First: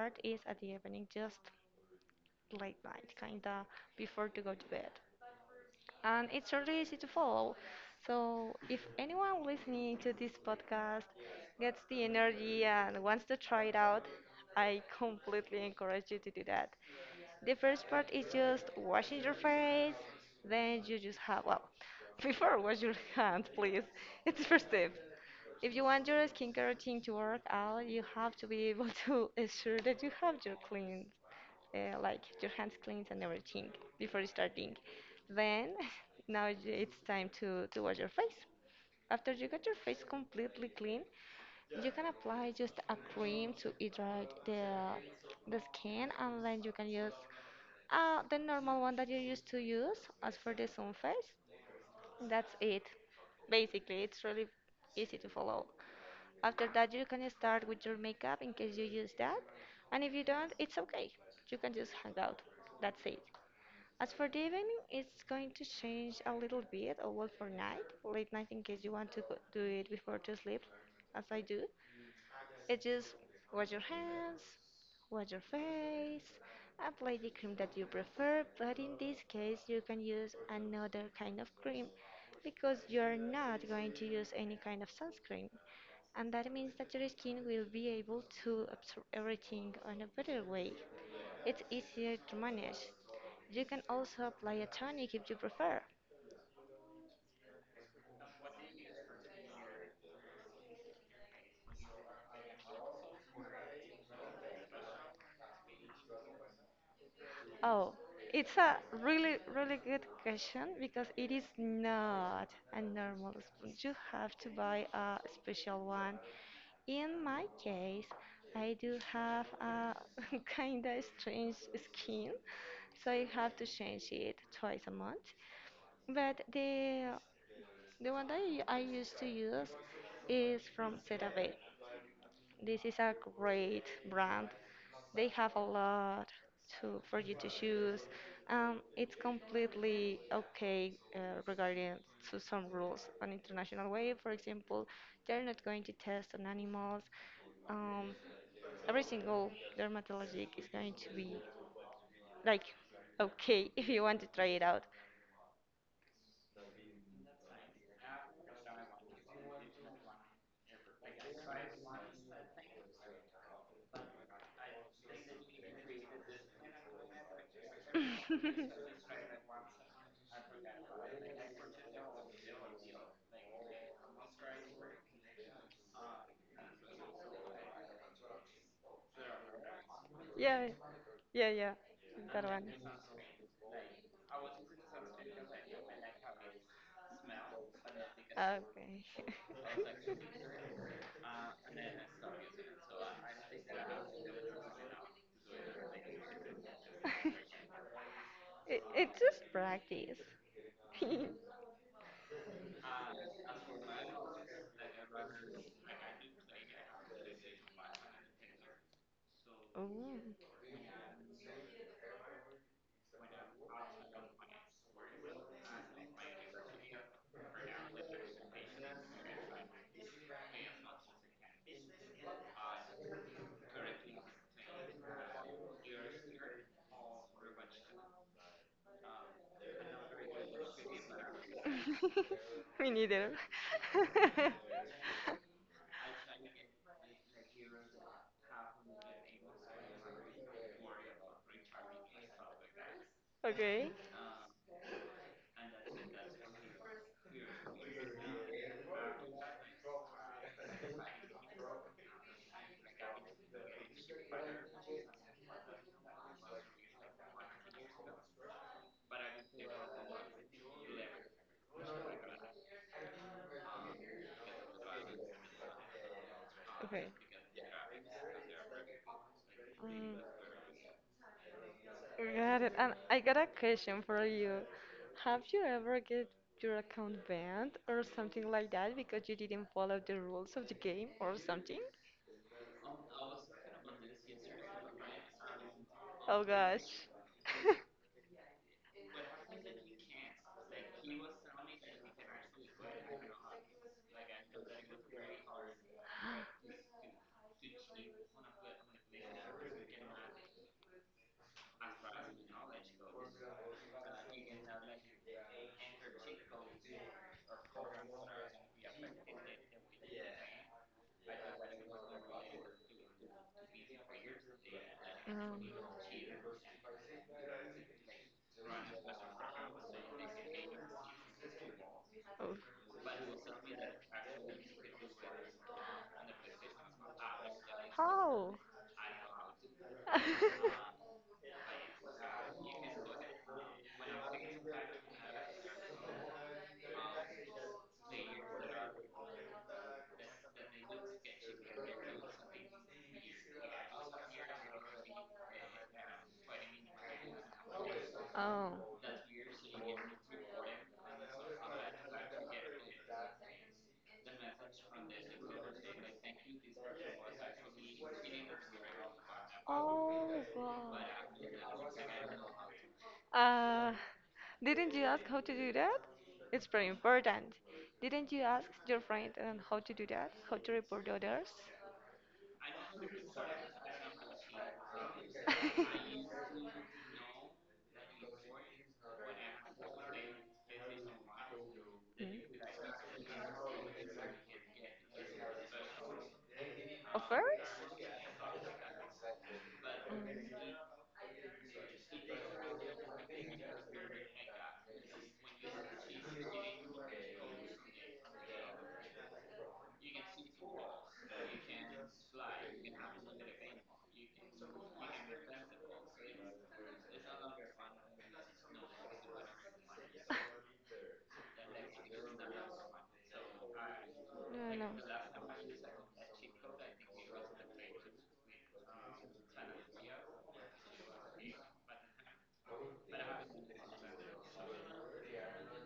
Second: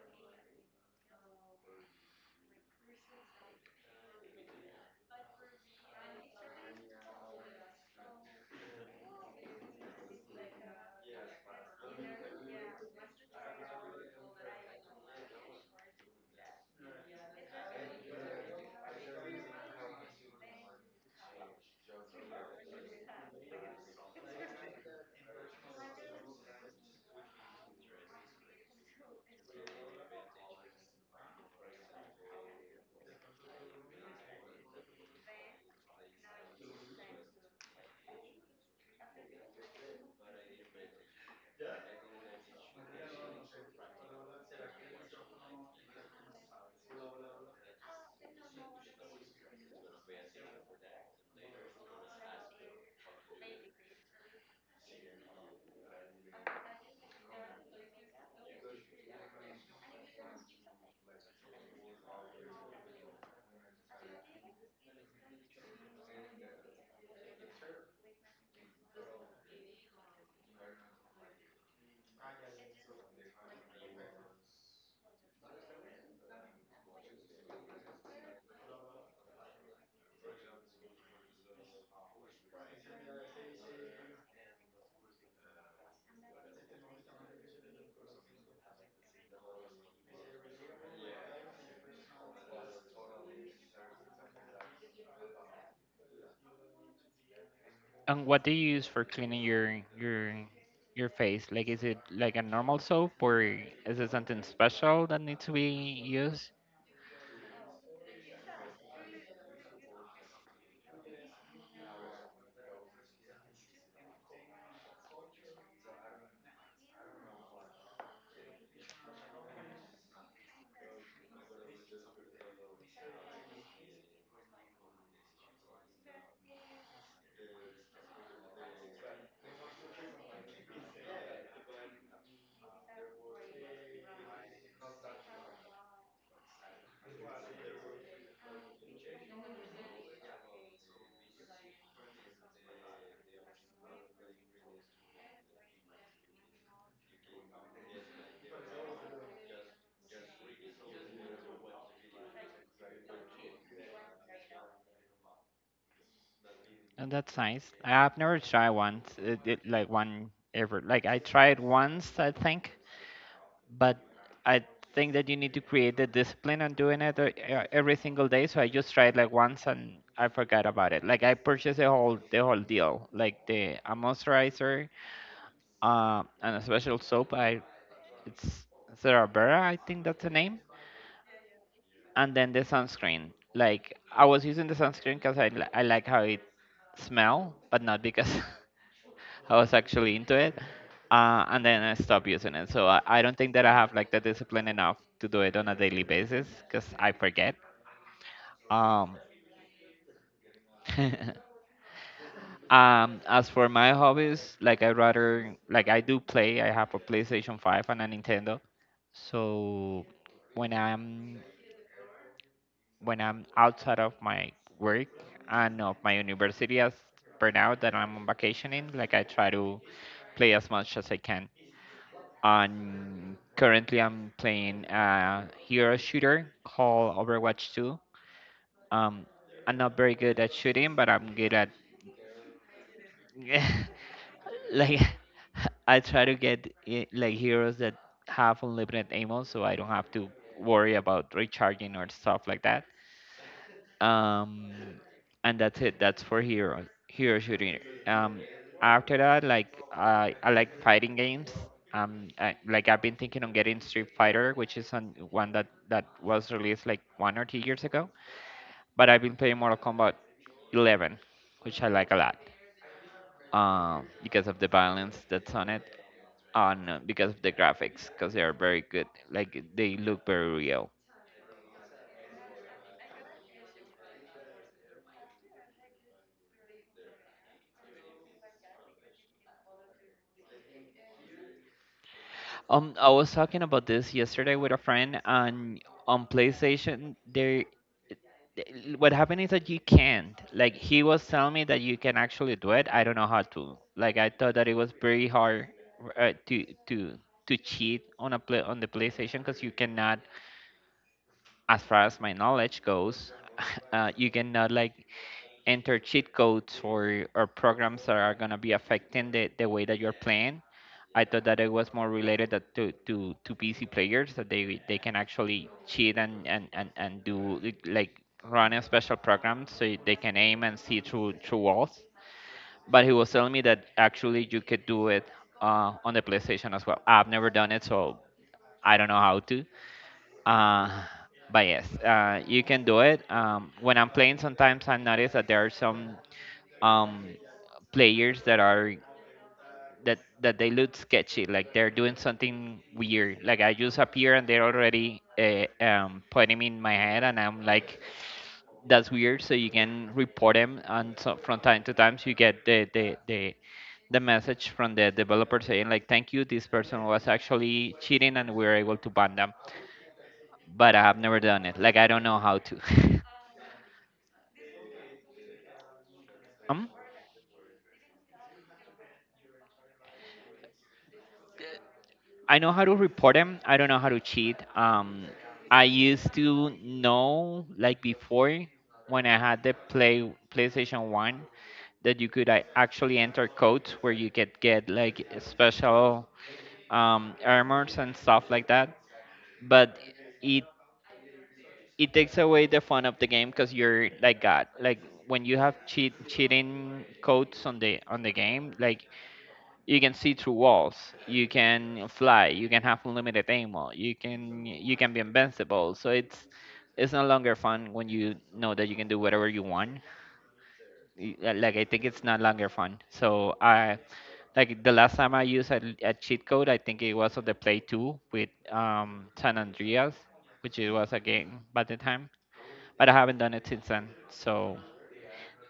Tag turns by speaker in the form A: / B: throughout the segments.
A: part is at the evening just late night, kinda before to go to bed. And it's really easy to follow. So if anyone listening to this podcast gets the energy and wants to try it out, I completely encourage you to do that. The first part is just washing your face, then you just have, well, before wash your hands, please. It's the first step. If you want your skincare routine to work out, you have to be able to assure that you have your clean like your hands clean and everything before starting. Then now it's time to wash your face. After you got your face completely clean, you can apply just a cream to hydrate the skin, and then you can use the normal one that you used to use as for the sun face. That's it. Basically, it's really easy to follow. After that, you can start with your makeup in case you use that. And if you don't, it's okay. You can just hang out. That's it. As for the evening, it's going to change a little bit, all for night, late night in case you want to do it before to sleep, as I do. It's just wash your hands, wash your face, apply the cream that you prefer, but in this case you can use another kind of cream because you're not going to use any kind of sunscreen. And that means that your skin will be able to absorb everything on a better way. It's easier to manage. You can also apply a tonic if you prefer.
B: And what do you use for cleaning your face? Like, is it like a normal soap, or is it something special that needs to be used?
A: Oh, it's a really, really good question because it is not a normal spoon. You have to buy a special one. In my case, I do have a kind of strange skin, so I have to change it twice a month. But the one that I used to use is from CeraVe. This is a great brand. They have a lot to for you to choose. It's completely okay regarding to some rules on international way. For example, they're not going to test on animals. Um, every single dermatologic is going to be like okay if you want to try it out.
B: And that's nice. I've never tried once. It like one ever. Like I tried once, I think, but I think that you need to create the discipline on doing it every single day. So I just tried like once and I forgot about it. Like I purchased the whole deal, like the a moisturizer, and a special soap. I it's Cerbera, I think that's the
A: Yeah,
B: name.
A: yeah. That
B: And then
A: one.
B: the sunscreen. Like I was using the sunscreen because I like how it smell, but not because
A: Okay.
B: I was actually into it. And then I stopped using it. So I don't think that I have like the discipline enough to do it on a daily basis because I forget.
A: It's
B: Um,
A: just practice.
B: as for my hobbies, like I rather like I do play. I have a PlayStation 5 and a Nintendo.
A: Oh.
B: So when I'm when I'm outside of my work and of my university as per now that I'm on vacationing, like I try to play as much as I can. And currently I'm playing a hero shooter called Overwatch 2. Um, I'm not very good at shooting, but I'm good at
A: Me neither.
B: like I try to get like heroes that have unlimited ammo, so I don't have to worry about recharging or stuff like that.
A: Okay.
B: um and that's it. That's for hero shooting. um after that, like I like fighting games. Like I've been thinking on getting street fighter, which is on one that that was released like 1 or 2 years ago, but I've been playing mortal kombat 11, which I like a lot because of the violence that's on it, on
A: Okay.
B: because of the graphics, because they are very good, like they
A: Mm,
B: look very real.
A: got it. And I got a question for you. Have you ever get your account banned or something like that because you didn't follow the rules of the game or something?
B: I was talking about this yesterday with a friend, and on
A: Oh gosh.
B: PlayStation, there, what happened is that you can't. Like he was telling me that you can actually do it. I don't know how to. Like I thought that it was very hard uh, to to to cheat on a play on the PlayStation because you cannot, as far as my knowledge goes, you cannot like enter cheat codes or programs that are gonna be affecting the way that you're playing. I thought that it was more related that to PC players that they can
A: um,
B: actually cheat and, and do like, run a special program so they can aim and see through walls.
A: oh.
B: But he was telling me that actually you could do it on the PlayStation as well. I've never done it, so
A: How?
B: I don't know how to. Uh, but yes, you can do it. When I'm playing, sometimes I notice that there are some um, players that are that they look sketchy, like they're doing something weird. Like I just appear and they're already putting in my head, and I'm like,
A: Oh.
B: that's weird. So you can report them, and so from time to time, so you get the message from the developer saying like, thank you, this person was actually cheating, and we were able to ban them,
A: Oh, wow.
B: but I have never done it. Like I don't know how to.
A: Uh, didn't you ask how to do that? It's very
B: um,
A: important. Didn't you ask your friend and how to do that? How to report others?
B: I know how to report them. I don't know how to cheat. I used to know like before, when I had the PlayStation One, that you could
A: Mm.
B: actually enter codes where you could get like special
A: Of course.
B: armors and stuff like that. But
A: Mm.
B: it it takes away the fun of the game because you're like God. Like when you have cheating codes on the game, like you can see through walls, you can fly, you can have unlimited ammo, you can be invincible, so it's no longer fun when you know that you can do whatever you want. Like I think it's no longer fun, so I
A: No, no.
B: like the last time I used a cheat code, I think it was on the play 2 with san andreas, which it was a game by the time, but I haven't done it since then, so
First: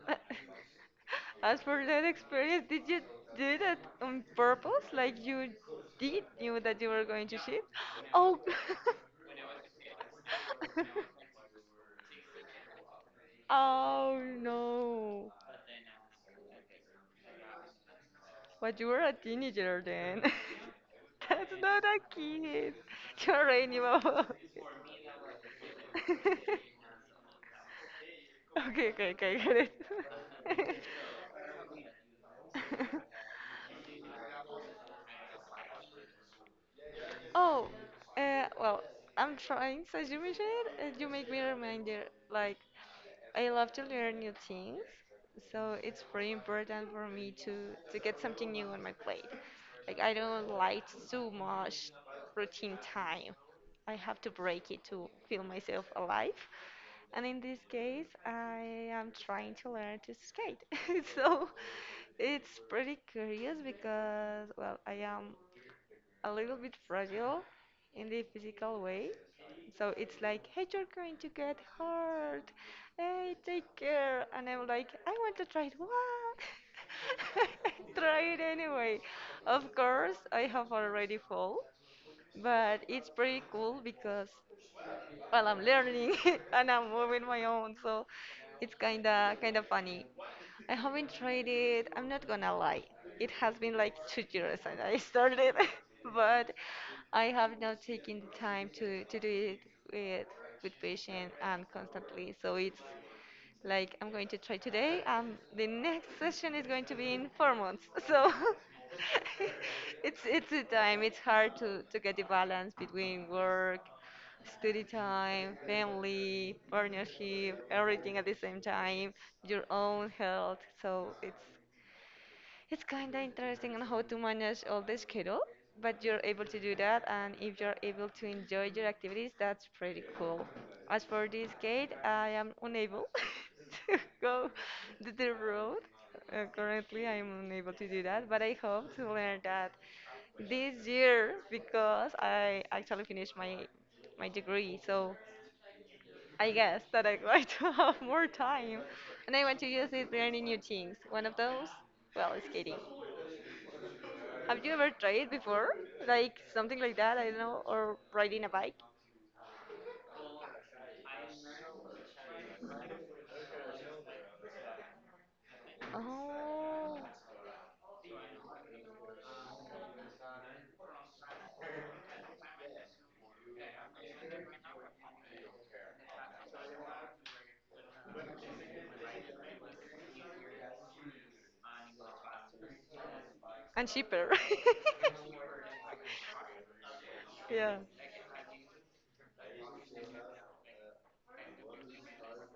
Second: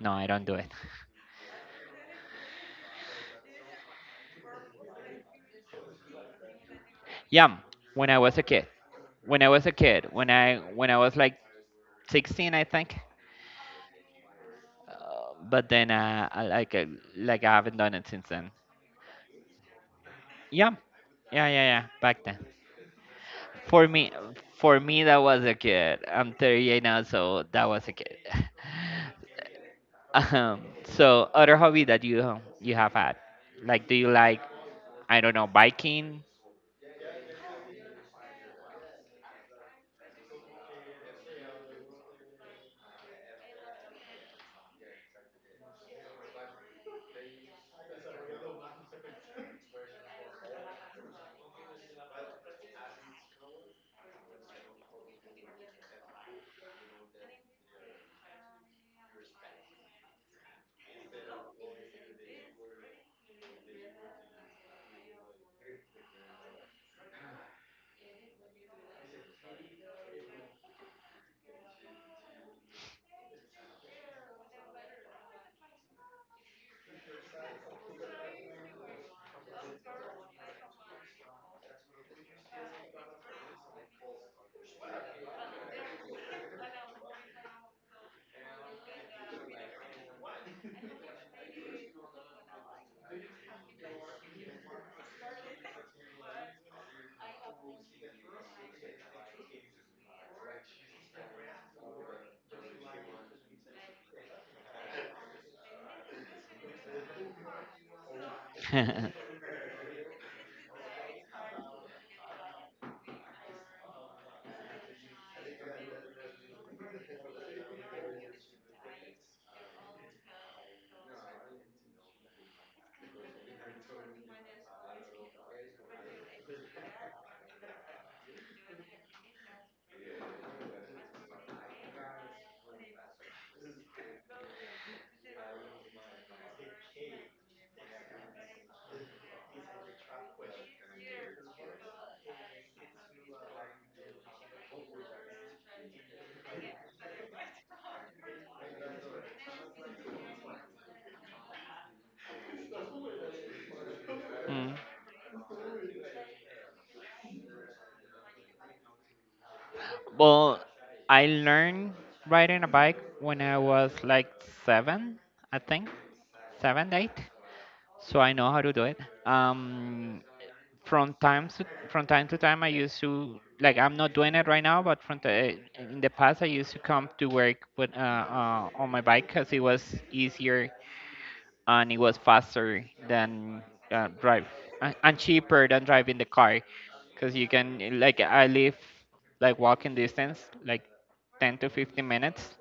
B: no, I don't do it.
A: As for that experience, did you do that on purpose? Like you did knew that you were going to
B: Yeah,
A: shit?
B: when I was
A: Oh.
B: a kid, when I was like 16, I think.
A: Oh no.
B: But then I like Like I haven't done it since then.
A: But you were a teenager then.
B: Yeah,
A: That's
B: yeah.
A: not a
B: Back then,
A: kid. You already knew
B: for me,
A: about it.
B: for me that was a kid. I'm 38 now, so that was a kid.
A: Okay, okay, okay, I get it.
B: So other hobby that you you have had, like do you like, I don't know, biking?
A: Oh, well, I'm trying, so you mentioned it, and you make me reminder, like, I love to learn new things, so it's pretty important for me to get something new on my plate. Like I don't like too much routine time. I have to break it to feel myself alive. And in this case, I am trying to learn to skate. So it's pretty curious because, well, I am a little bit fragile in the physical way. So it's like, hey, you're going to get hurt. Hey, take care. And I'm like, I want to try it. What? Try it anyway. Of course, I have already fall, but it's pretty cool because while I'm learning and I'm moving my own. So it's kinda funny. I haven't tried it. I'm not gonna lie. It has been like 2 years and I started, but I have not taken the time to do it with with patience and constantly. So it's like I'm going to try today. The next session is going to be in 4 months. So it's a time. It's hard to get the balance between work, study time, family, partnership, everything at the same time. Your own health. So it's kind of interesting on how to manage all the schedule, but you're able to do that, and if you're able to enjoy your activities, that's pretty cool. As for this gate, I am unable to go to the road. Currently, I'm unable to do that, but I hope to learn that this year because I actually finished my degree. So I guess that I'm going to have more time, and I want to use it learning new things. One of those, well, is skating. Have
B: Mm.
A: you ever tried before? Like something like that, I don't know, or riding a bike?
B: Well, I learned riding a bike when I was like seven, I think, seven,
A: Oh,
B: eight. So I know how to do it. Um, from time to from time to time, I used to like, I'm not doing it right now, but from in the past, I used to come to work with on my bike because it was easier and it was faster than
A: and cheaper.
B: drive and cheaper than driving the car, because you
A: Yeah.
B: can, like I live like walking distance, like 10 to 15 minutes,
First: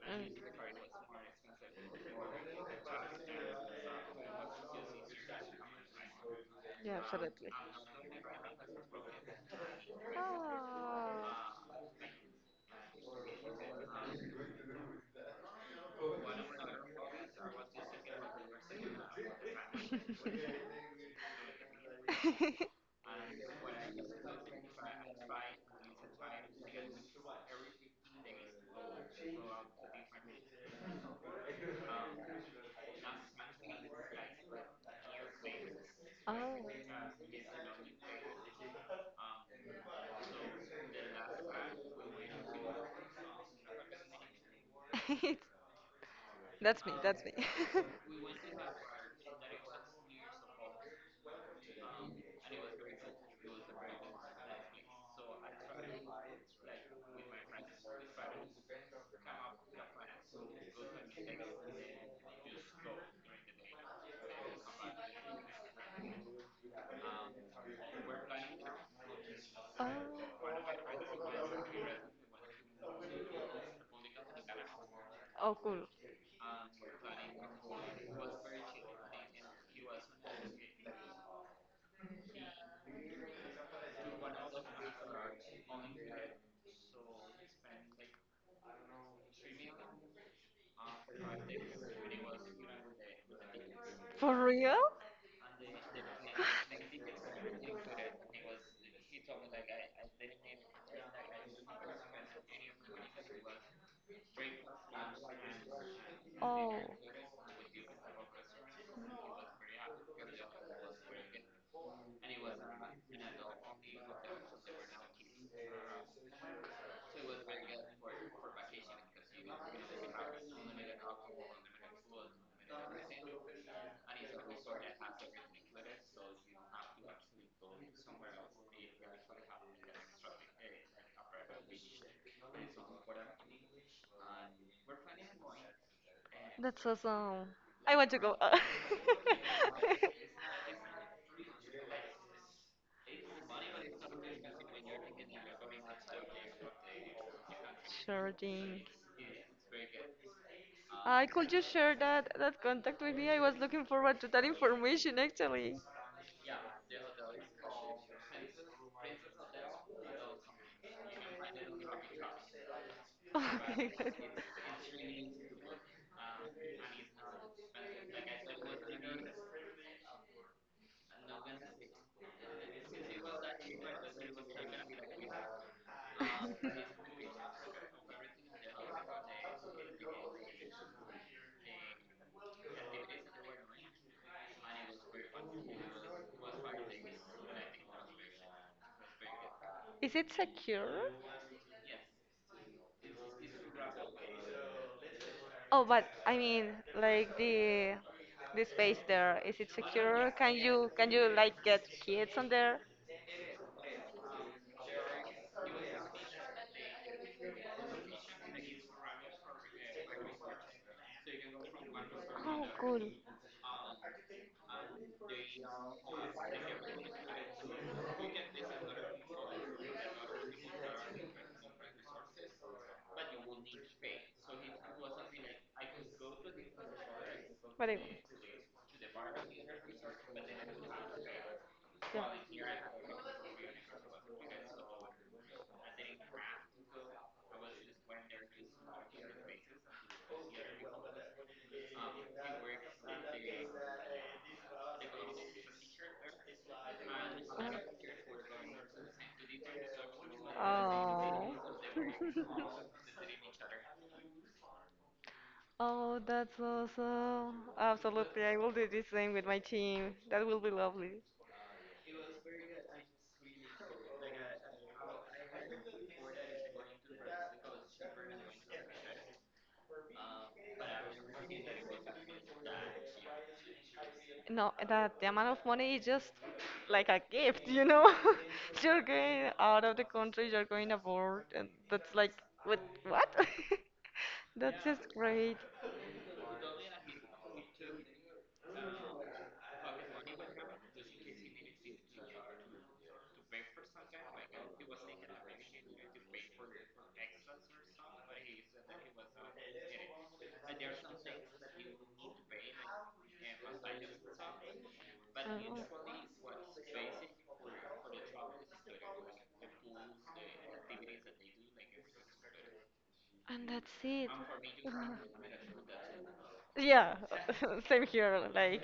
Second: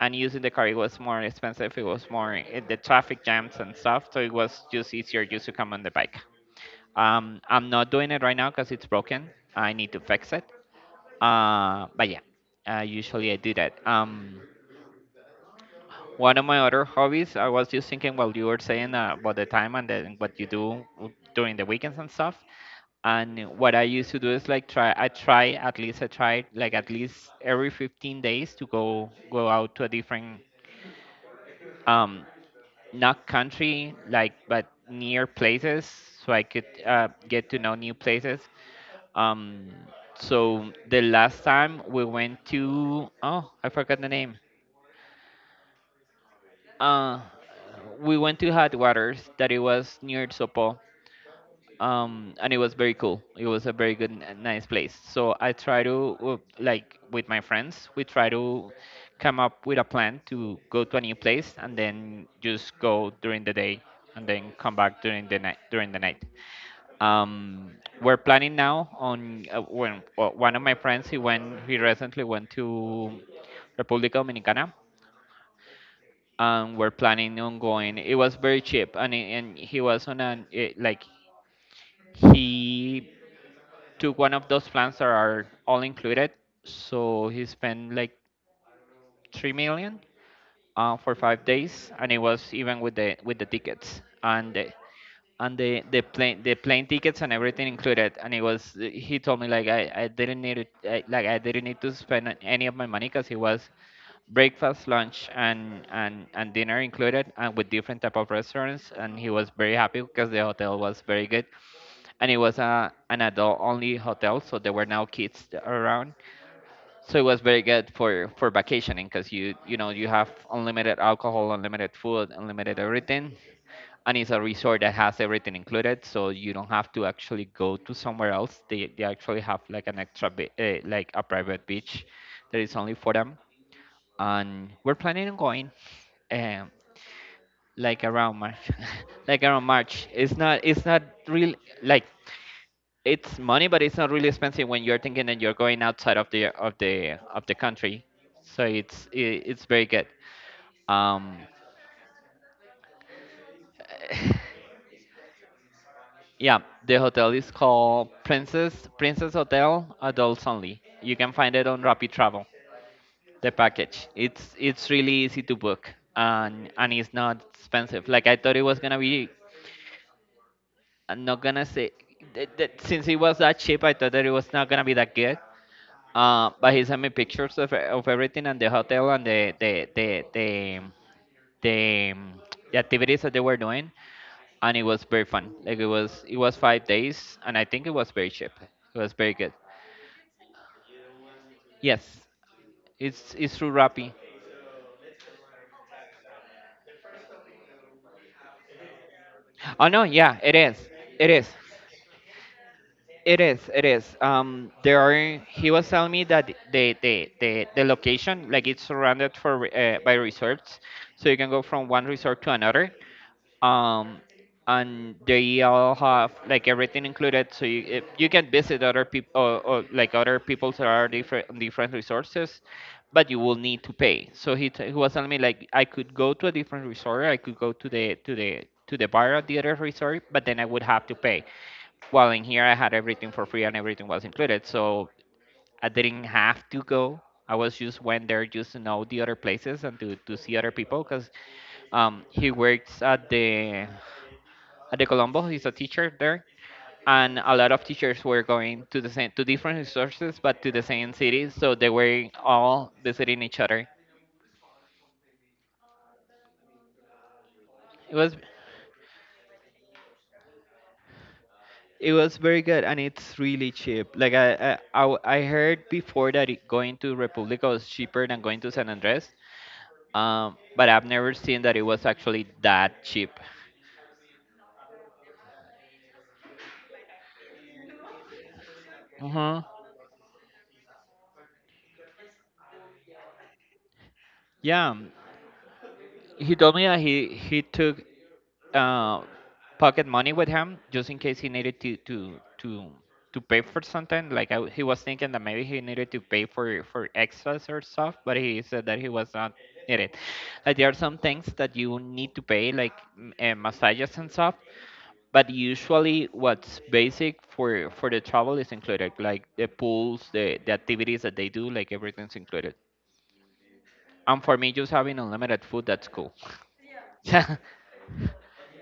B: and using the car
A: Mm.
B: it was more expensive, it was more, the traffic jams and stuff, so it was just easier just to come on the bike.
A: Yeah, absolutely.
B: I'm not doing it right now because it's broken, I need to fix it.
A: Oh.
B: But yeah Usually I do that. One of my other hobbies, I was just thinking while you were saying, about the time and then what you do during the weekends and stuff, and what I used to do is like, try I try at least I try like at least every 15 days to go out to a different um not country, like, but near places, so I could
A: Oh.
B: get to know new places. um so the last time we went to, oh I forgot the name,
A: That's me,
B: uh
A: that's me.
B: we went to hot waters that it was near Sopo. And it was very cool, it was a very good and nice place, so I try to, like with my friends, we try to come up with a plan to go to a new place and then just go during the day and then come back during the night um we're planning now on, when well, one
A: Oh.
B: of my friends, he recently went to republica dominicana,
A: Oh, cool.
B: and we're planning on going. It was very cheap, and, he was on like he to one of those plans that are all included. So he spent like 3 million for 5 days, and it was even with the tickets
A: For real?
B: and the plane tickets and everything included. And it was, he told me like, I didn't need like I didn't need to spend any of my money because it was breakfast, lunch, and
A: Oh.
B: dinner included, and with different type of restaurants. And he was very happy because the hotel was very good and it was an adult only hotel, so there were no kids around, so it was very good for vacationing, because you know you have unlimited alcohol, unlimited food, unlimited everything, and it's a resort that has everything included, so you don't have to actually go to somewhere else. They actually have like an extra like a private beach that is only for them. And we're planning on going, um
A: That's awesome. I
B: like
A: want to
B: around
A: go.
B: march. Like around march. It's not, it's not real, like, it's money, but it's not really expensive when you're thinking that you're going outside of the country.
A: Sure
B: So
A: thing.
B: it's very good.
A: I
B: Um,
A: could you share that contact with me? I was looking forward to that information actually.
B: yeah, the hotel is called Princess Hotel Adults Only. You can find it on Rapid Travel.
A: Oh
B: The
A: my
B: package.
A: God.
B: It's really easy to book, and it's not expensive, like I thought it was gonna be. I'm not gonna say that since it was that cheap, I thought that it was not gonna be that good. But he sent me pictures of everything and the hotel and the, um, the activities that they were doing, and it was very fun. Like it was 5 days, and I think it was very cheap. It was very good.
A: Is it secure?
B: Yes, it's through Rappi.
A: Oh, but I mean, like the space there, is it
B: Oh no,
A: secure?
B: yeah,
A: Can
B: it is.
A: you can you
B: It is.
A: like get kids on there?
B: It is, it is. There are. He was telling me that the location, like it's surrounded by resorts, so you can go from one resort to
A: Oh,
B: another.
A: cool.
B: Um, and they all have like everything included, so you you can visit other people or like other people's that are different different resources, but you will need to pay. So he was telling me like I could go to a different resort, I could go to
A: But I,
B: the bar at the other resort, but then I would have to pay. Well, in here I had everything for free and everything was included, so I didn't have to go. I was just went there just to know the other places and to see other people because he works at the Colombo. He's a teacher there, and a lot of
A: yeah.
B: teachers were going to the same to different resources, but to the same
A: Oh.
B: cities, so they were all visiting each other.
A: Oh, that's awesome.
B: It was
A: Absolutely. I will do the same with my team. That will be lovely.
B: It was very good and it's really cheap. Like I heard before that it, going to Republica was cheaper than going to San Andres. But I've never seen that it was actually that cheap.
A: No, that the amount of money is just like a gift, you know? You're going
B: Uh-huh.
A: out of the country, you're going abroad, and that's like, what? What? That's
B: Yeah.
A: just great.
B: He told me that he took uh, pocket money with him just in case he needed to pay for something. He was thinking that maybe he needed to pay for extras or stuff, but he said that he was not needed. Like there are some things that you need to pay, like massages and stuff. But usually what's basic for the travel is included, like the pools, the activities that they do. Like everything's included,
A: And that's it.
B: and for me, just having unlimited food, that's cool.
A: Yeah,
B: Yeah.
A: same here. Like,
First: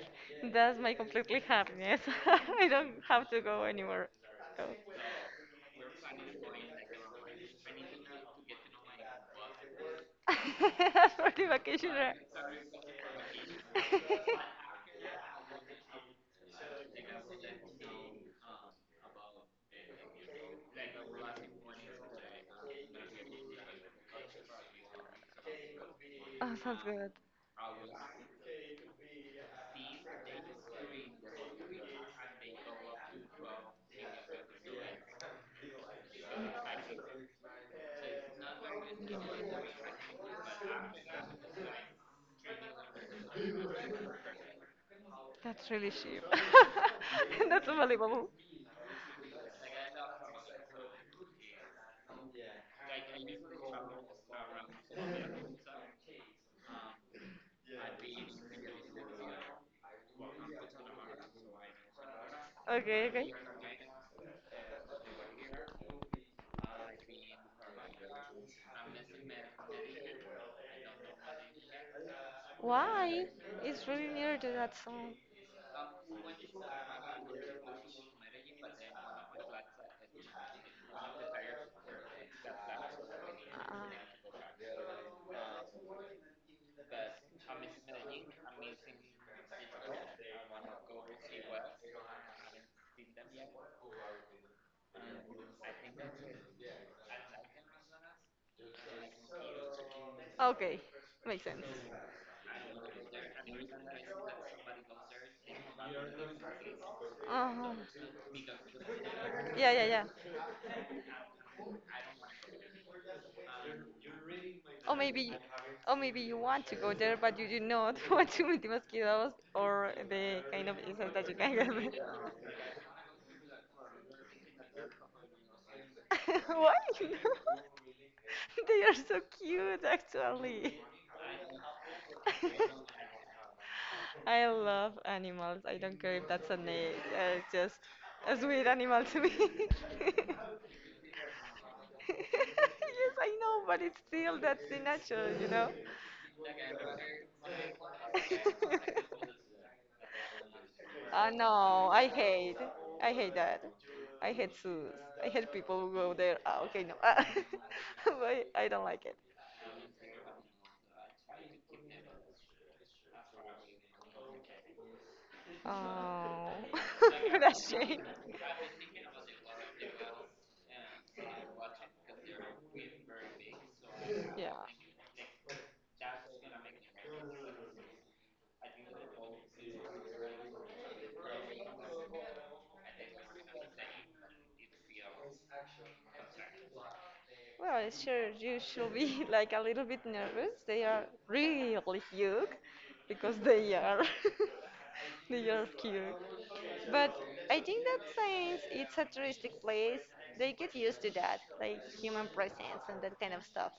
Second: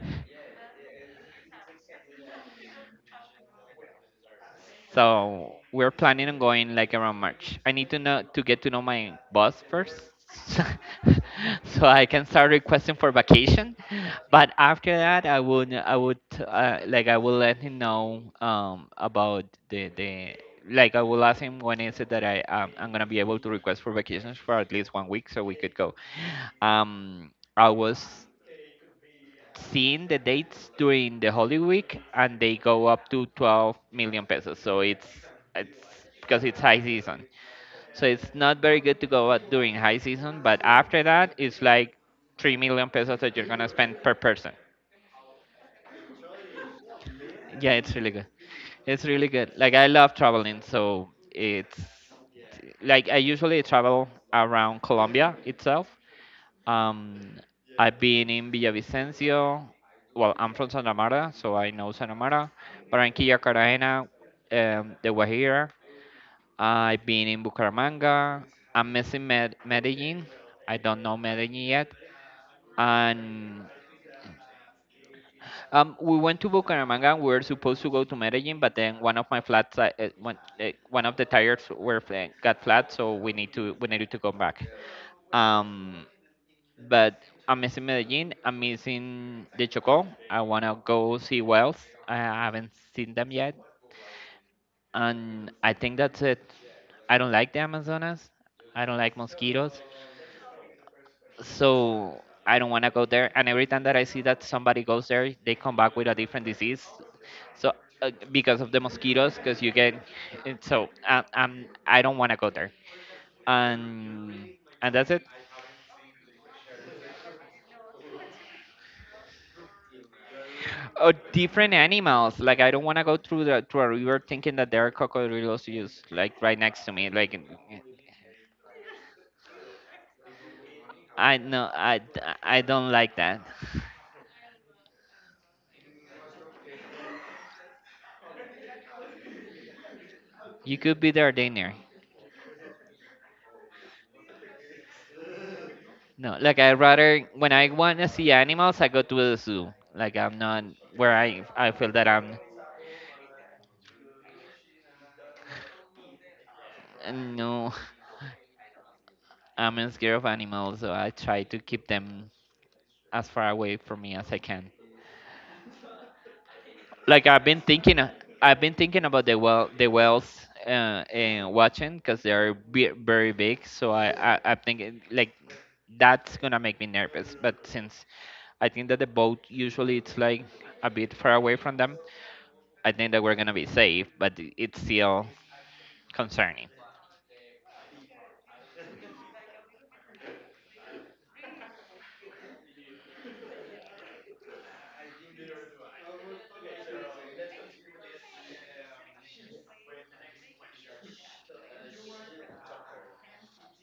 A: that's my completely happiness. I don't have to go anywhere else.
B: So we're planning on going like around March. I need to know to get to know my boss first.
A: As for the
B: So
A: vacation,
B: I
A: right?
B: can start requesting for vacation. But after that, I would like I will let him know about the like I will ask him when is it that I I'm gonna be able to request for vacations for at least 1 week so we could go.
A: Oh, sounds good.
B: I was seeing the dates during the Holy Week, and they go up to 12 million pesos. So it's because it's high season. So it's not very good to go out during high season, but after that, it's like 3 million pesos that you're gonna spend per person.
A: That's really cheap. That's
B: Yeah, it's really good.
A: unbelievable.
B: It's really good. Like I love traveling, so it's like I usually travel around Colombia itself. Um, I've been in Villavicencio. Well, I'm from Santa Marta, so I know Santa Marta.
A: Okay, okay.
B: Barranquilla, Cartagena, the Guajira. I've been in Bucaramanga. I'm missing Medellin. I don't know Medellin yet.
A: Why?
B: And
A: It's really near to that song.
B: we went to Bucaramanga. And we were supposed to go to Medellin, but then one of my flats, one of the tires got flat, so
A: Ah,
B: we needed to come back. Um, But I'm missing Medellin. I'm missing the Chocó. I wanna go see whales. I haven't seen them yet, and I think that's it. I don't like the Amazonas. I don't like mosquitoes,
A: okay, makes sense.
B: so I don't wanna go there. And every time that I see that somebody goes there, they come back with a different disease.
A: Uh-huh.
B: So because of the mosquitoes, because
A: Yeah,
B: you
A: yeah,
B: get,
A: yeah.
B: and so I don't wanna go there. And
A: Or
B: and that's it.
A: maybe, or maybe you want to go there, but you do not want to meet the mosquitoes or the kind of insects
B: Or
A: that you can
B: different
A: get.
B: animals. Like I don't want to go through the through a river thinking that there are crocodiles just like right
A: Why
B: next to me.
A: not?
B: Like
A: They are so cute, actually.
B: I no, I don't like that.
A: I love animals. I don't care if that's a name. Just a sweet animal to me. Yes,
B: You could be there, dinner.
A: I know, but it's still that's the natural, you know.
B: No, like I rather when I want to see animals, I go to the zoo. Like I'm not where I
A: No,
B: feel that
A: I
B: I'm
A: hate. I hate that. I hate zoos. I hate people who go there. Ah, okay, no.
B: no,
A: But I don't like it.
B: I'm scared of animals, so I try to keep them as far away from me as I can.
A: Oh,
B: Like
A: that's shame.
B: I've been thinking about the, well, the whales uh, and watching because they are very big. So
A: Yeah.
B: like that's gonna make me nervous. But since I think that the boat usually it's like a bit far away from them, I think that we're gonna be safe. But it's still concerning.
A: Well, sure, you should be like a little bit nervous. They are really huge because they are. They are cute. But I think that since it's a touristic place, they get used to that, like human presence and that kind of stuff.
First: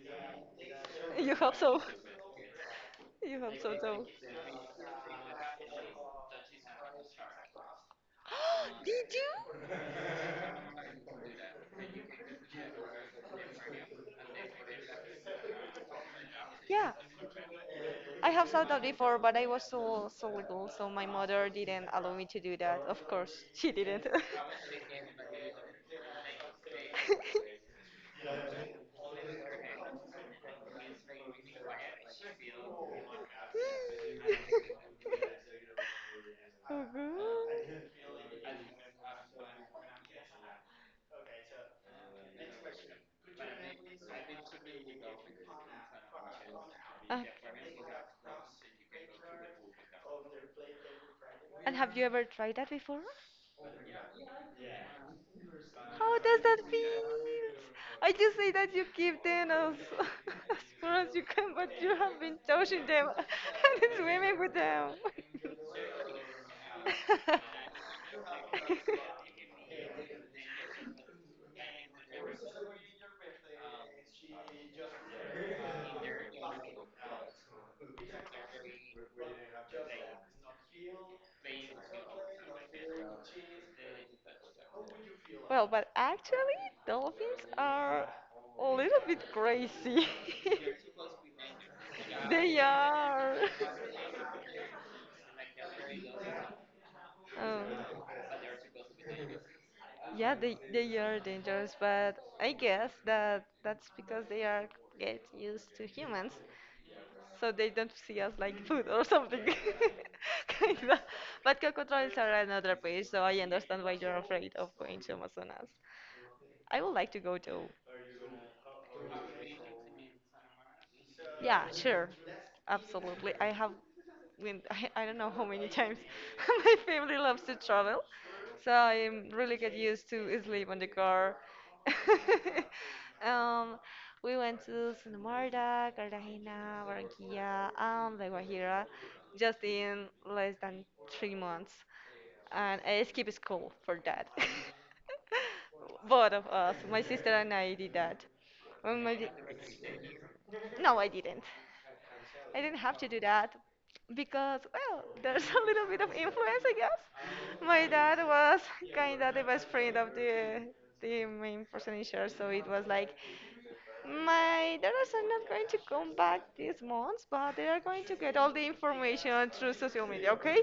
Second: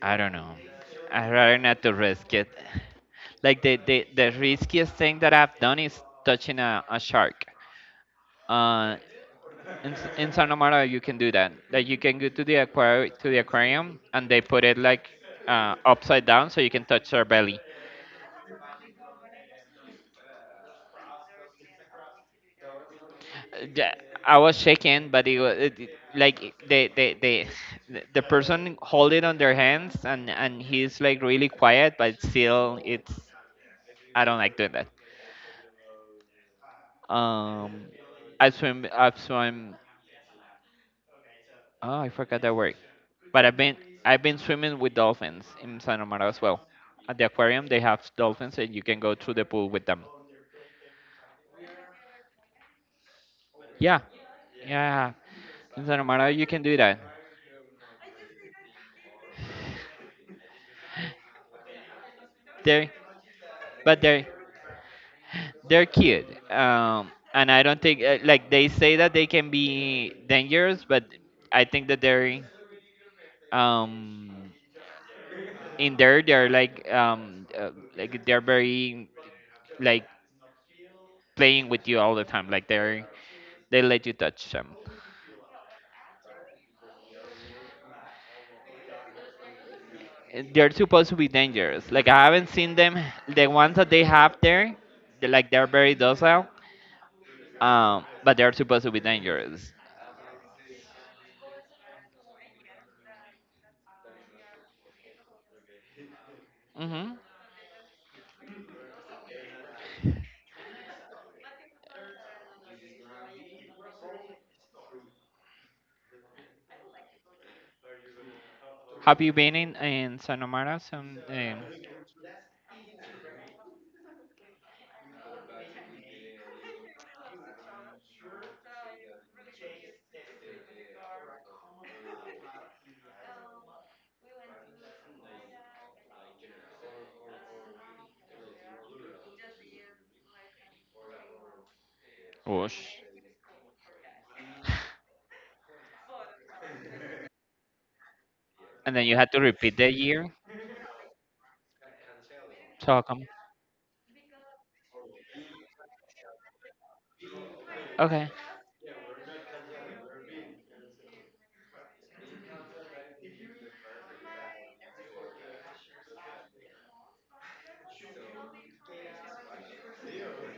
B: I don't know. I'd
A: You hope
B: rather
A: so.
B: not to risk it.
A: You
B: Like
A: hope so too.
B: the riskiest thing that I've done is touching a shark. Uh,
A: Did you?
B: In Santa Marta you can do that. Like you can go to the aquarium and they put it like upside down so you can
A: Yeah,
B: touch their belly.
A: I have thought that before, but I was so little, so my mother didn't allow me to do that. Of course, she
B: Yeah,
A: didn't.
B: I was shaking, but it was it, it- like they the person hold it on their hands and he's like really quiet, but still it's I don't like doing that.
A: Oh God.
B: Um, I swim. Oh, I forgot that word. But I've been swimming with dolphins in San Amaro as well.
A: Uh,
B: At the aquarium, they have dolphins, and you can go through the pool with them.
A: and have you ever tried that before?
B: Yeah, yeah. In San
A: How
B: Amaro,
A: does
B: you
A: that
B: can do that.
A: feel? I just say that you keep them as, as far as you can, but you have been touching
B: They,
A: them and
B: they,
A: swimming with them.
B: they're cute. And I don't think like they say that they can be dangerous, but I think that they're um in there they're like they're very like playing with you all the time. Like they're they let you touch them.
A: Well, but actually, dolphins are a little bit crazy.
B: They're supposed to be dangerous. Like I haven't
A: They
B: seen them.
A: are.
B: The ones that they have there, they're like they're very docile,
A: Um,
B: but they're supposed to be dangerous.
A: yeah, they are dangerous, but I guess that that's because they are get used to humans.
B: Hmm.
A: So they don't see us like food or something kind of. But coco are another place, so I understand why you're afraid of going to Amazonas. I would like to go too.
B: Have you been in Sonomara?
A: Yeah, sure. Absolutely. I have been, I don't know how many times my family loves to travel. So I am really get used to sleep on the car. um, we went to Sonomarda, Cartagena, Barranquilla, and La Guajira just in less than 3 months. And
B: Whoosh.
A: I skipped school for that. Both of us, my sister and I did that.
B: And
A: And
B: then you
A: my,
B: had to repeat the year.
A: no, I didn't. I didn't have
B: So
A: to
B: how
A: do
B: come?
A: that because, well, there's a little bit of influence, I guess. My dad
B: Okay.
A: was kind of the best friend of the main person in charge, so it was like, my daughters are not going to come back this month, but they are going to get all the information through social media, okay?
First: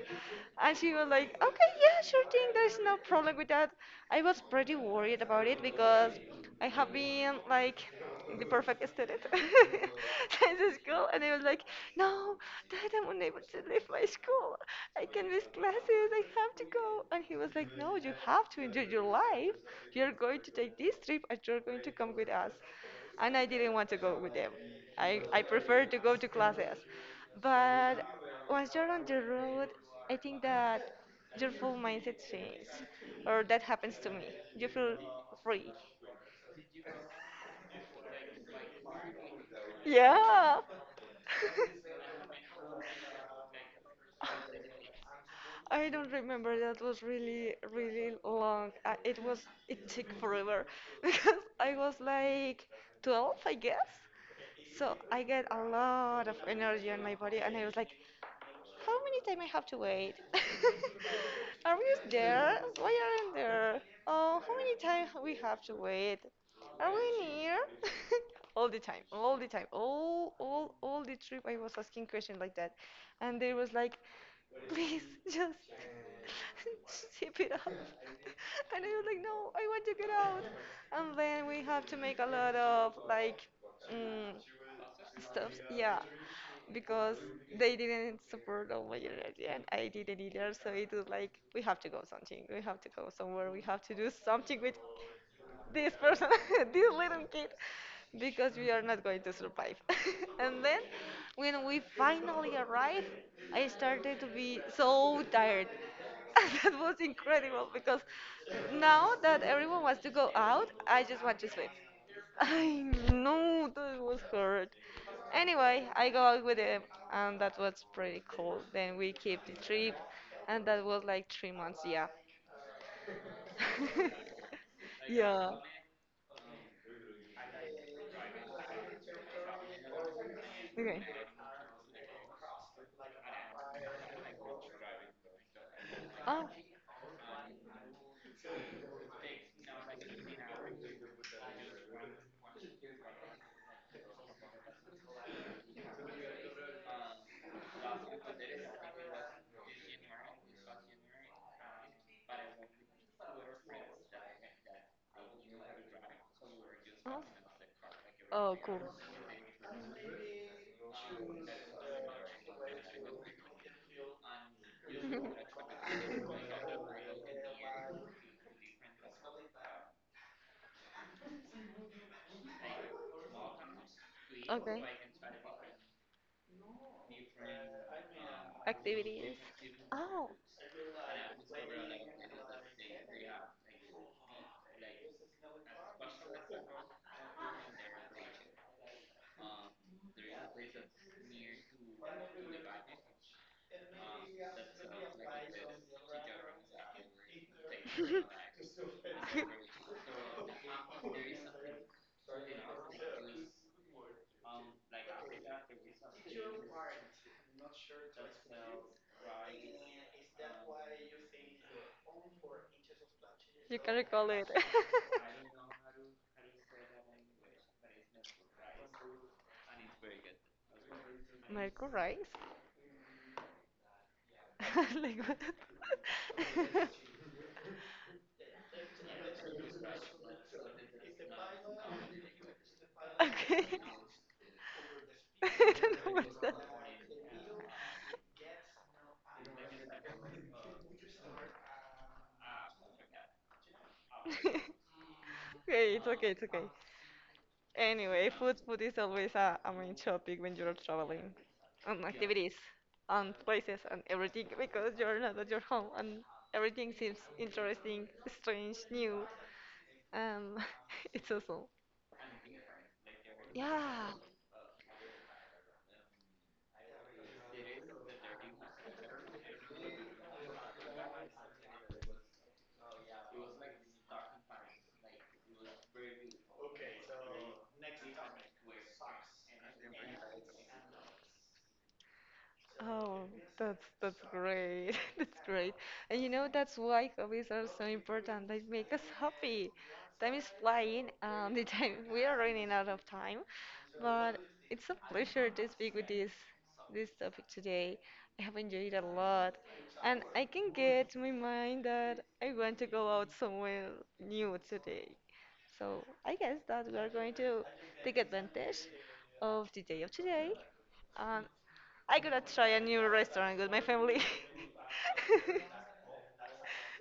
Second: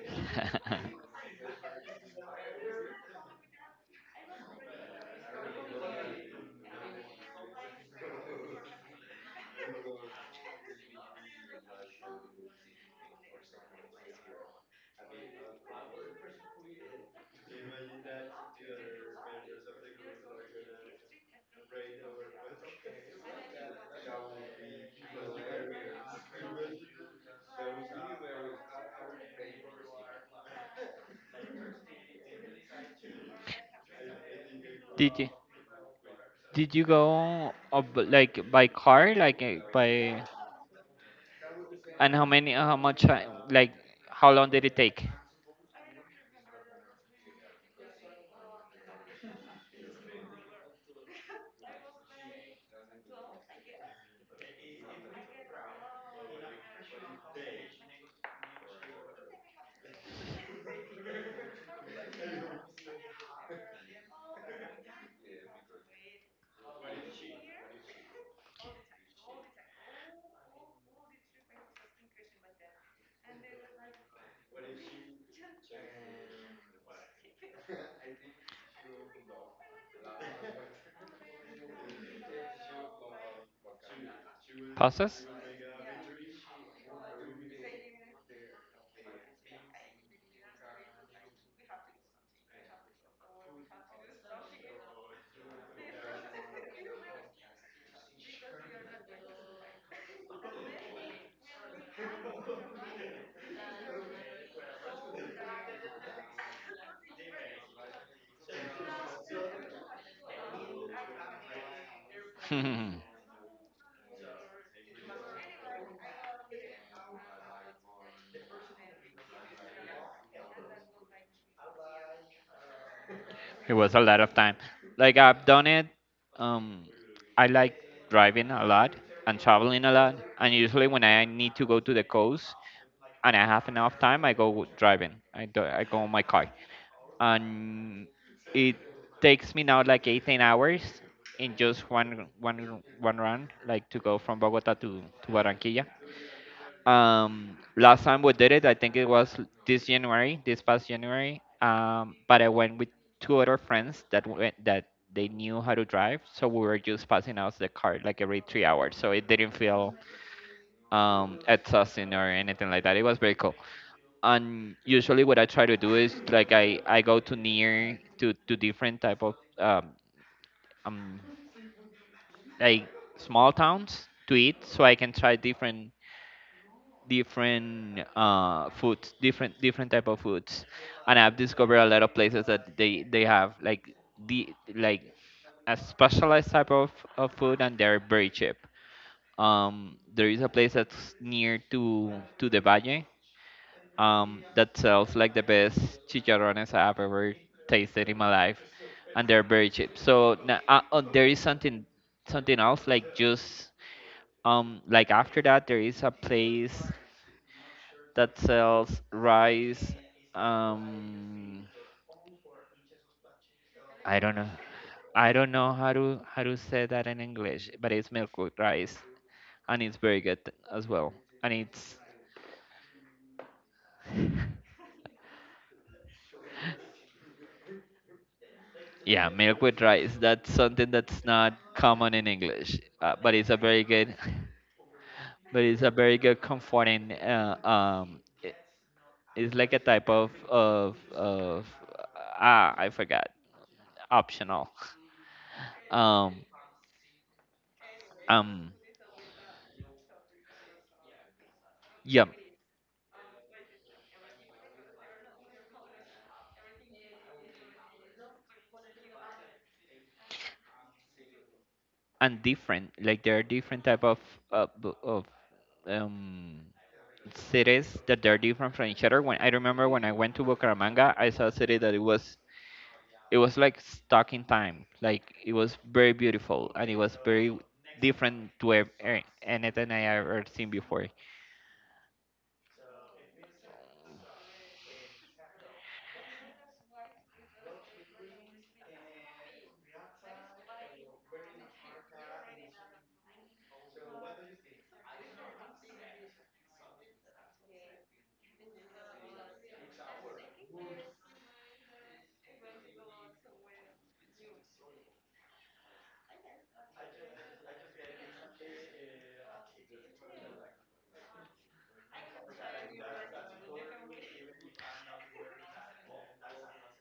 A: And she was like, okay, yeah, sure thing, there's no problem with that. I was pretty worried about it because I have been like the perfect student in the school, and I was like, no, Dad, I'm unable to leave my school. I can miss classes, I have to go. And he was like, no, you have to enjoy your life. You're going to take this trip and you're going to come with us, and I didn't want to go with them. I prefer to go to classes. But once you're on the road, I think that your full mindset changes, or that happens to me. You feel
B: did you
A: free.
B: did you go up, like by car, like by,
A: Yeah.
B: and how many? How much? Like how long did it take?
A: I don't remember. That was really, really long. It was, it took forever because I was like 12, I guess. So I get a lot of energy on my body, and I was like, how many time I have to wait? Are we there? Why aren't there? Oh, how many time we have to wait? Are we near? All the time, all the time, all the trip I was asking questions like that, and they was like, please, just zip it up, and I was like, no, I want to get out, and then we have to make a lot of like. Mm,
B: Passes?
A: Stuff. Yeah, because they didn't support all my energy and I didn't either. So it was like, we have to go something. We have to go somewhere. We have to do something with this person, this little kid, because we are not going to survive. And then when we finally arrived, I started to be so tired. That was incredible because now that everyone wants to go out, I just want to sleep.
B: It
A: I know that was hard. Anyway, I go out with him, and that was pretty cool. Then we keep the trip, and that was like 3 months, yeah.
B: was a lot of time. Like I've
A: Yeah.
B: done it. Um, I like driving a lot and traveling a lot. And usually
A: Okay.
B: when I need to go to the coast and I have enough time, I go driving. I go on my car,
A: Oh,
B: and it takes me now like 18 hours in just one run, like to go from Bogota to Barranquilla. Last time we did it, I think it was this January, this past January. But I went with two other friends that they knew how to drive, so we were just
A: oh,
B: passing out the car like every
A: oh,
B: three
A: cool.
B: hours, so it didn't feel exhausting or anything like that. It was very cool. And usually, what I try to do is like I go to near to different type of um like small towns to eat,
A: Okay.
B: so I can try different different foods,
A: Activities.
B: different different type of
A: Oh,
B: foods, and I've discovered a lot of places that they have like the like a specialized type of food, and they're very cheap. There is a place that's near to the Valle that sells like the best chicharrones I've ever tasted in my life, and they're very cheap. So there is something something else, like just like after that there is a place that sells rice. Um,
A: you can
B: I
A: recall
B: don't know.
A: it.
B: I don't know how to say that in English, but it's milk with rice, and it's very good as well. And
A: Merkel
B: it's
A: rice? Like what?
B: yeah, milk with rice. That's something that's not common in English. But it's a
A: Okay.
B: very good,
A: I
B: but it's a
A: don't know
B: very
A: what's
B: good
A: that.
B: comforting. It's like a type of ah, I forgot optional.
A: Okay, it's okay, it's
B: Um,
A: okay. Anyway, food,
B: um,
A: food is always a main topic when you're traveling, on
B: yeah,
A: activities, on places, on everything, because you're not at your home and everything seems interesting, strange, new. Um, it's awesome.
B: and different. Like there are different type
A: Yeah.
B: of uh, b- of um, cities that they're different from each other. When I remember when I went to Bucaramanga, I saw a city that it was like stuck in time. Like it was very beautiful and it was very different to anything I ever seen before.
A: Oh, that's great. That's great. And you know that's why hobbies are so important. They make us happy. Time is flying. The time we are running out of time, but it's a pleasure to speak with this topic today. I have enjoyed a lot, and I can get to my mind that I want to go out somewhere new today. So I guess that we are going to take advantage of the day of today. Um, I gotta try a new restaurant with my family.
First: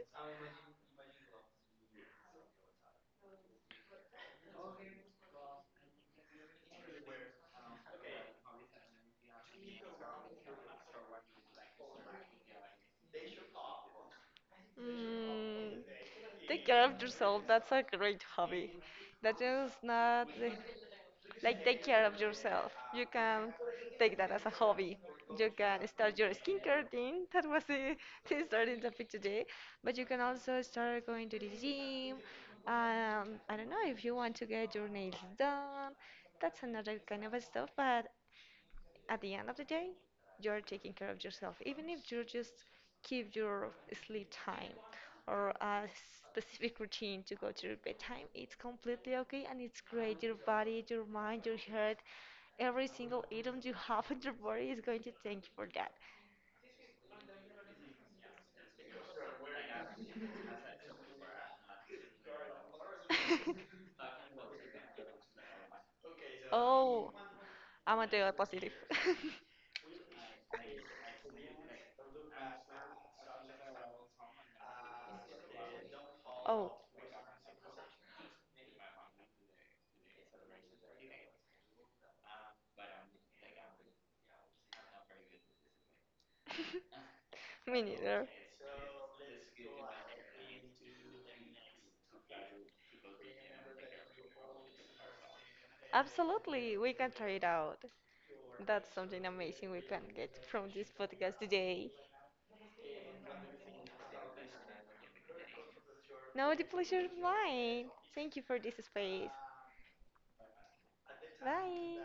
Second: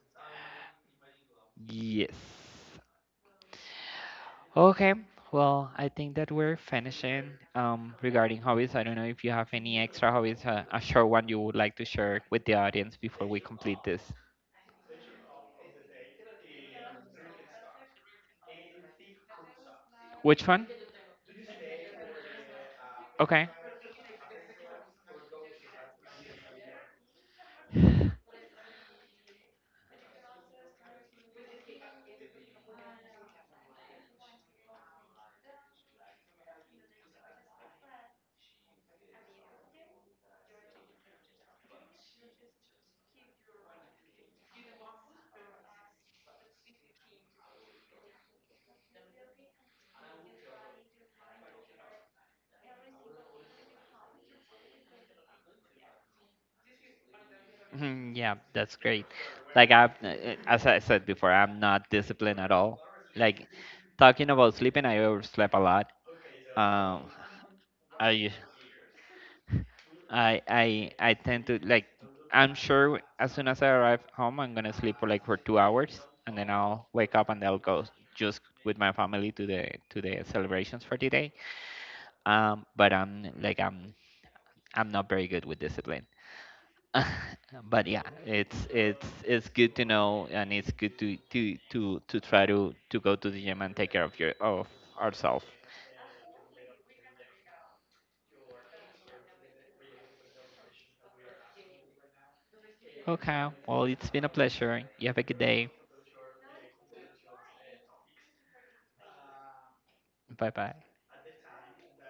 B: Yes. Okay. Well, I think that we're finishing, regarding hobbies. I don't know if you have any extra hobbies, a short one you would like to share with the audience before we complete this.
A: mm, Take care of yourself. That's a great hobby. That is not
B: Which
A: the-
B: one?
A: like, take care of yourself. You
B: Okay.
A: can take that as a hobby. You can start your skincare routine. That was the starting topic today. But you can also start going to the gym. I don't know if you want to get your nails done. That's another kind of stuff, but at the end of the day, you're taking care of yourself, even if you just keep your sleep time or a specific routine to go to your bedtime. It's completely okay and it's great. Your body, your mind, your heart, every single atom you have in your body is going to thank you for that.
B: Mhm, yeah, that's great. Like I, as I said before, I'm not disciplined at all. Like talking about sleeping, I overslept a lot. Um,
A: Oh, I'm a
B: I,
A: daily positive.
B: I tend to like. I'm sure as soon as I arrive home, I'm gonna sleep for like for 2 hours, and then
A: Oh,
B: I'll wake up and I'll go just with my family to the celebrations for the day. But I'm not very good with discipline.
A: me
B: But yeah,
A: neither.
B: it's good to know, and it's good to try to go to the gym and take care of your of ourselves.
A: Absolutely, we can try it out. That's something amazing we can get from this podcast today.
B: Okay, well, it's been a pleasure. You have a good day.
A: Now the pleasure is mine. Thank you for this space.
B: Bye bye.
A: Bye.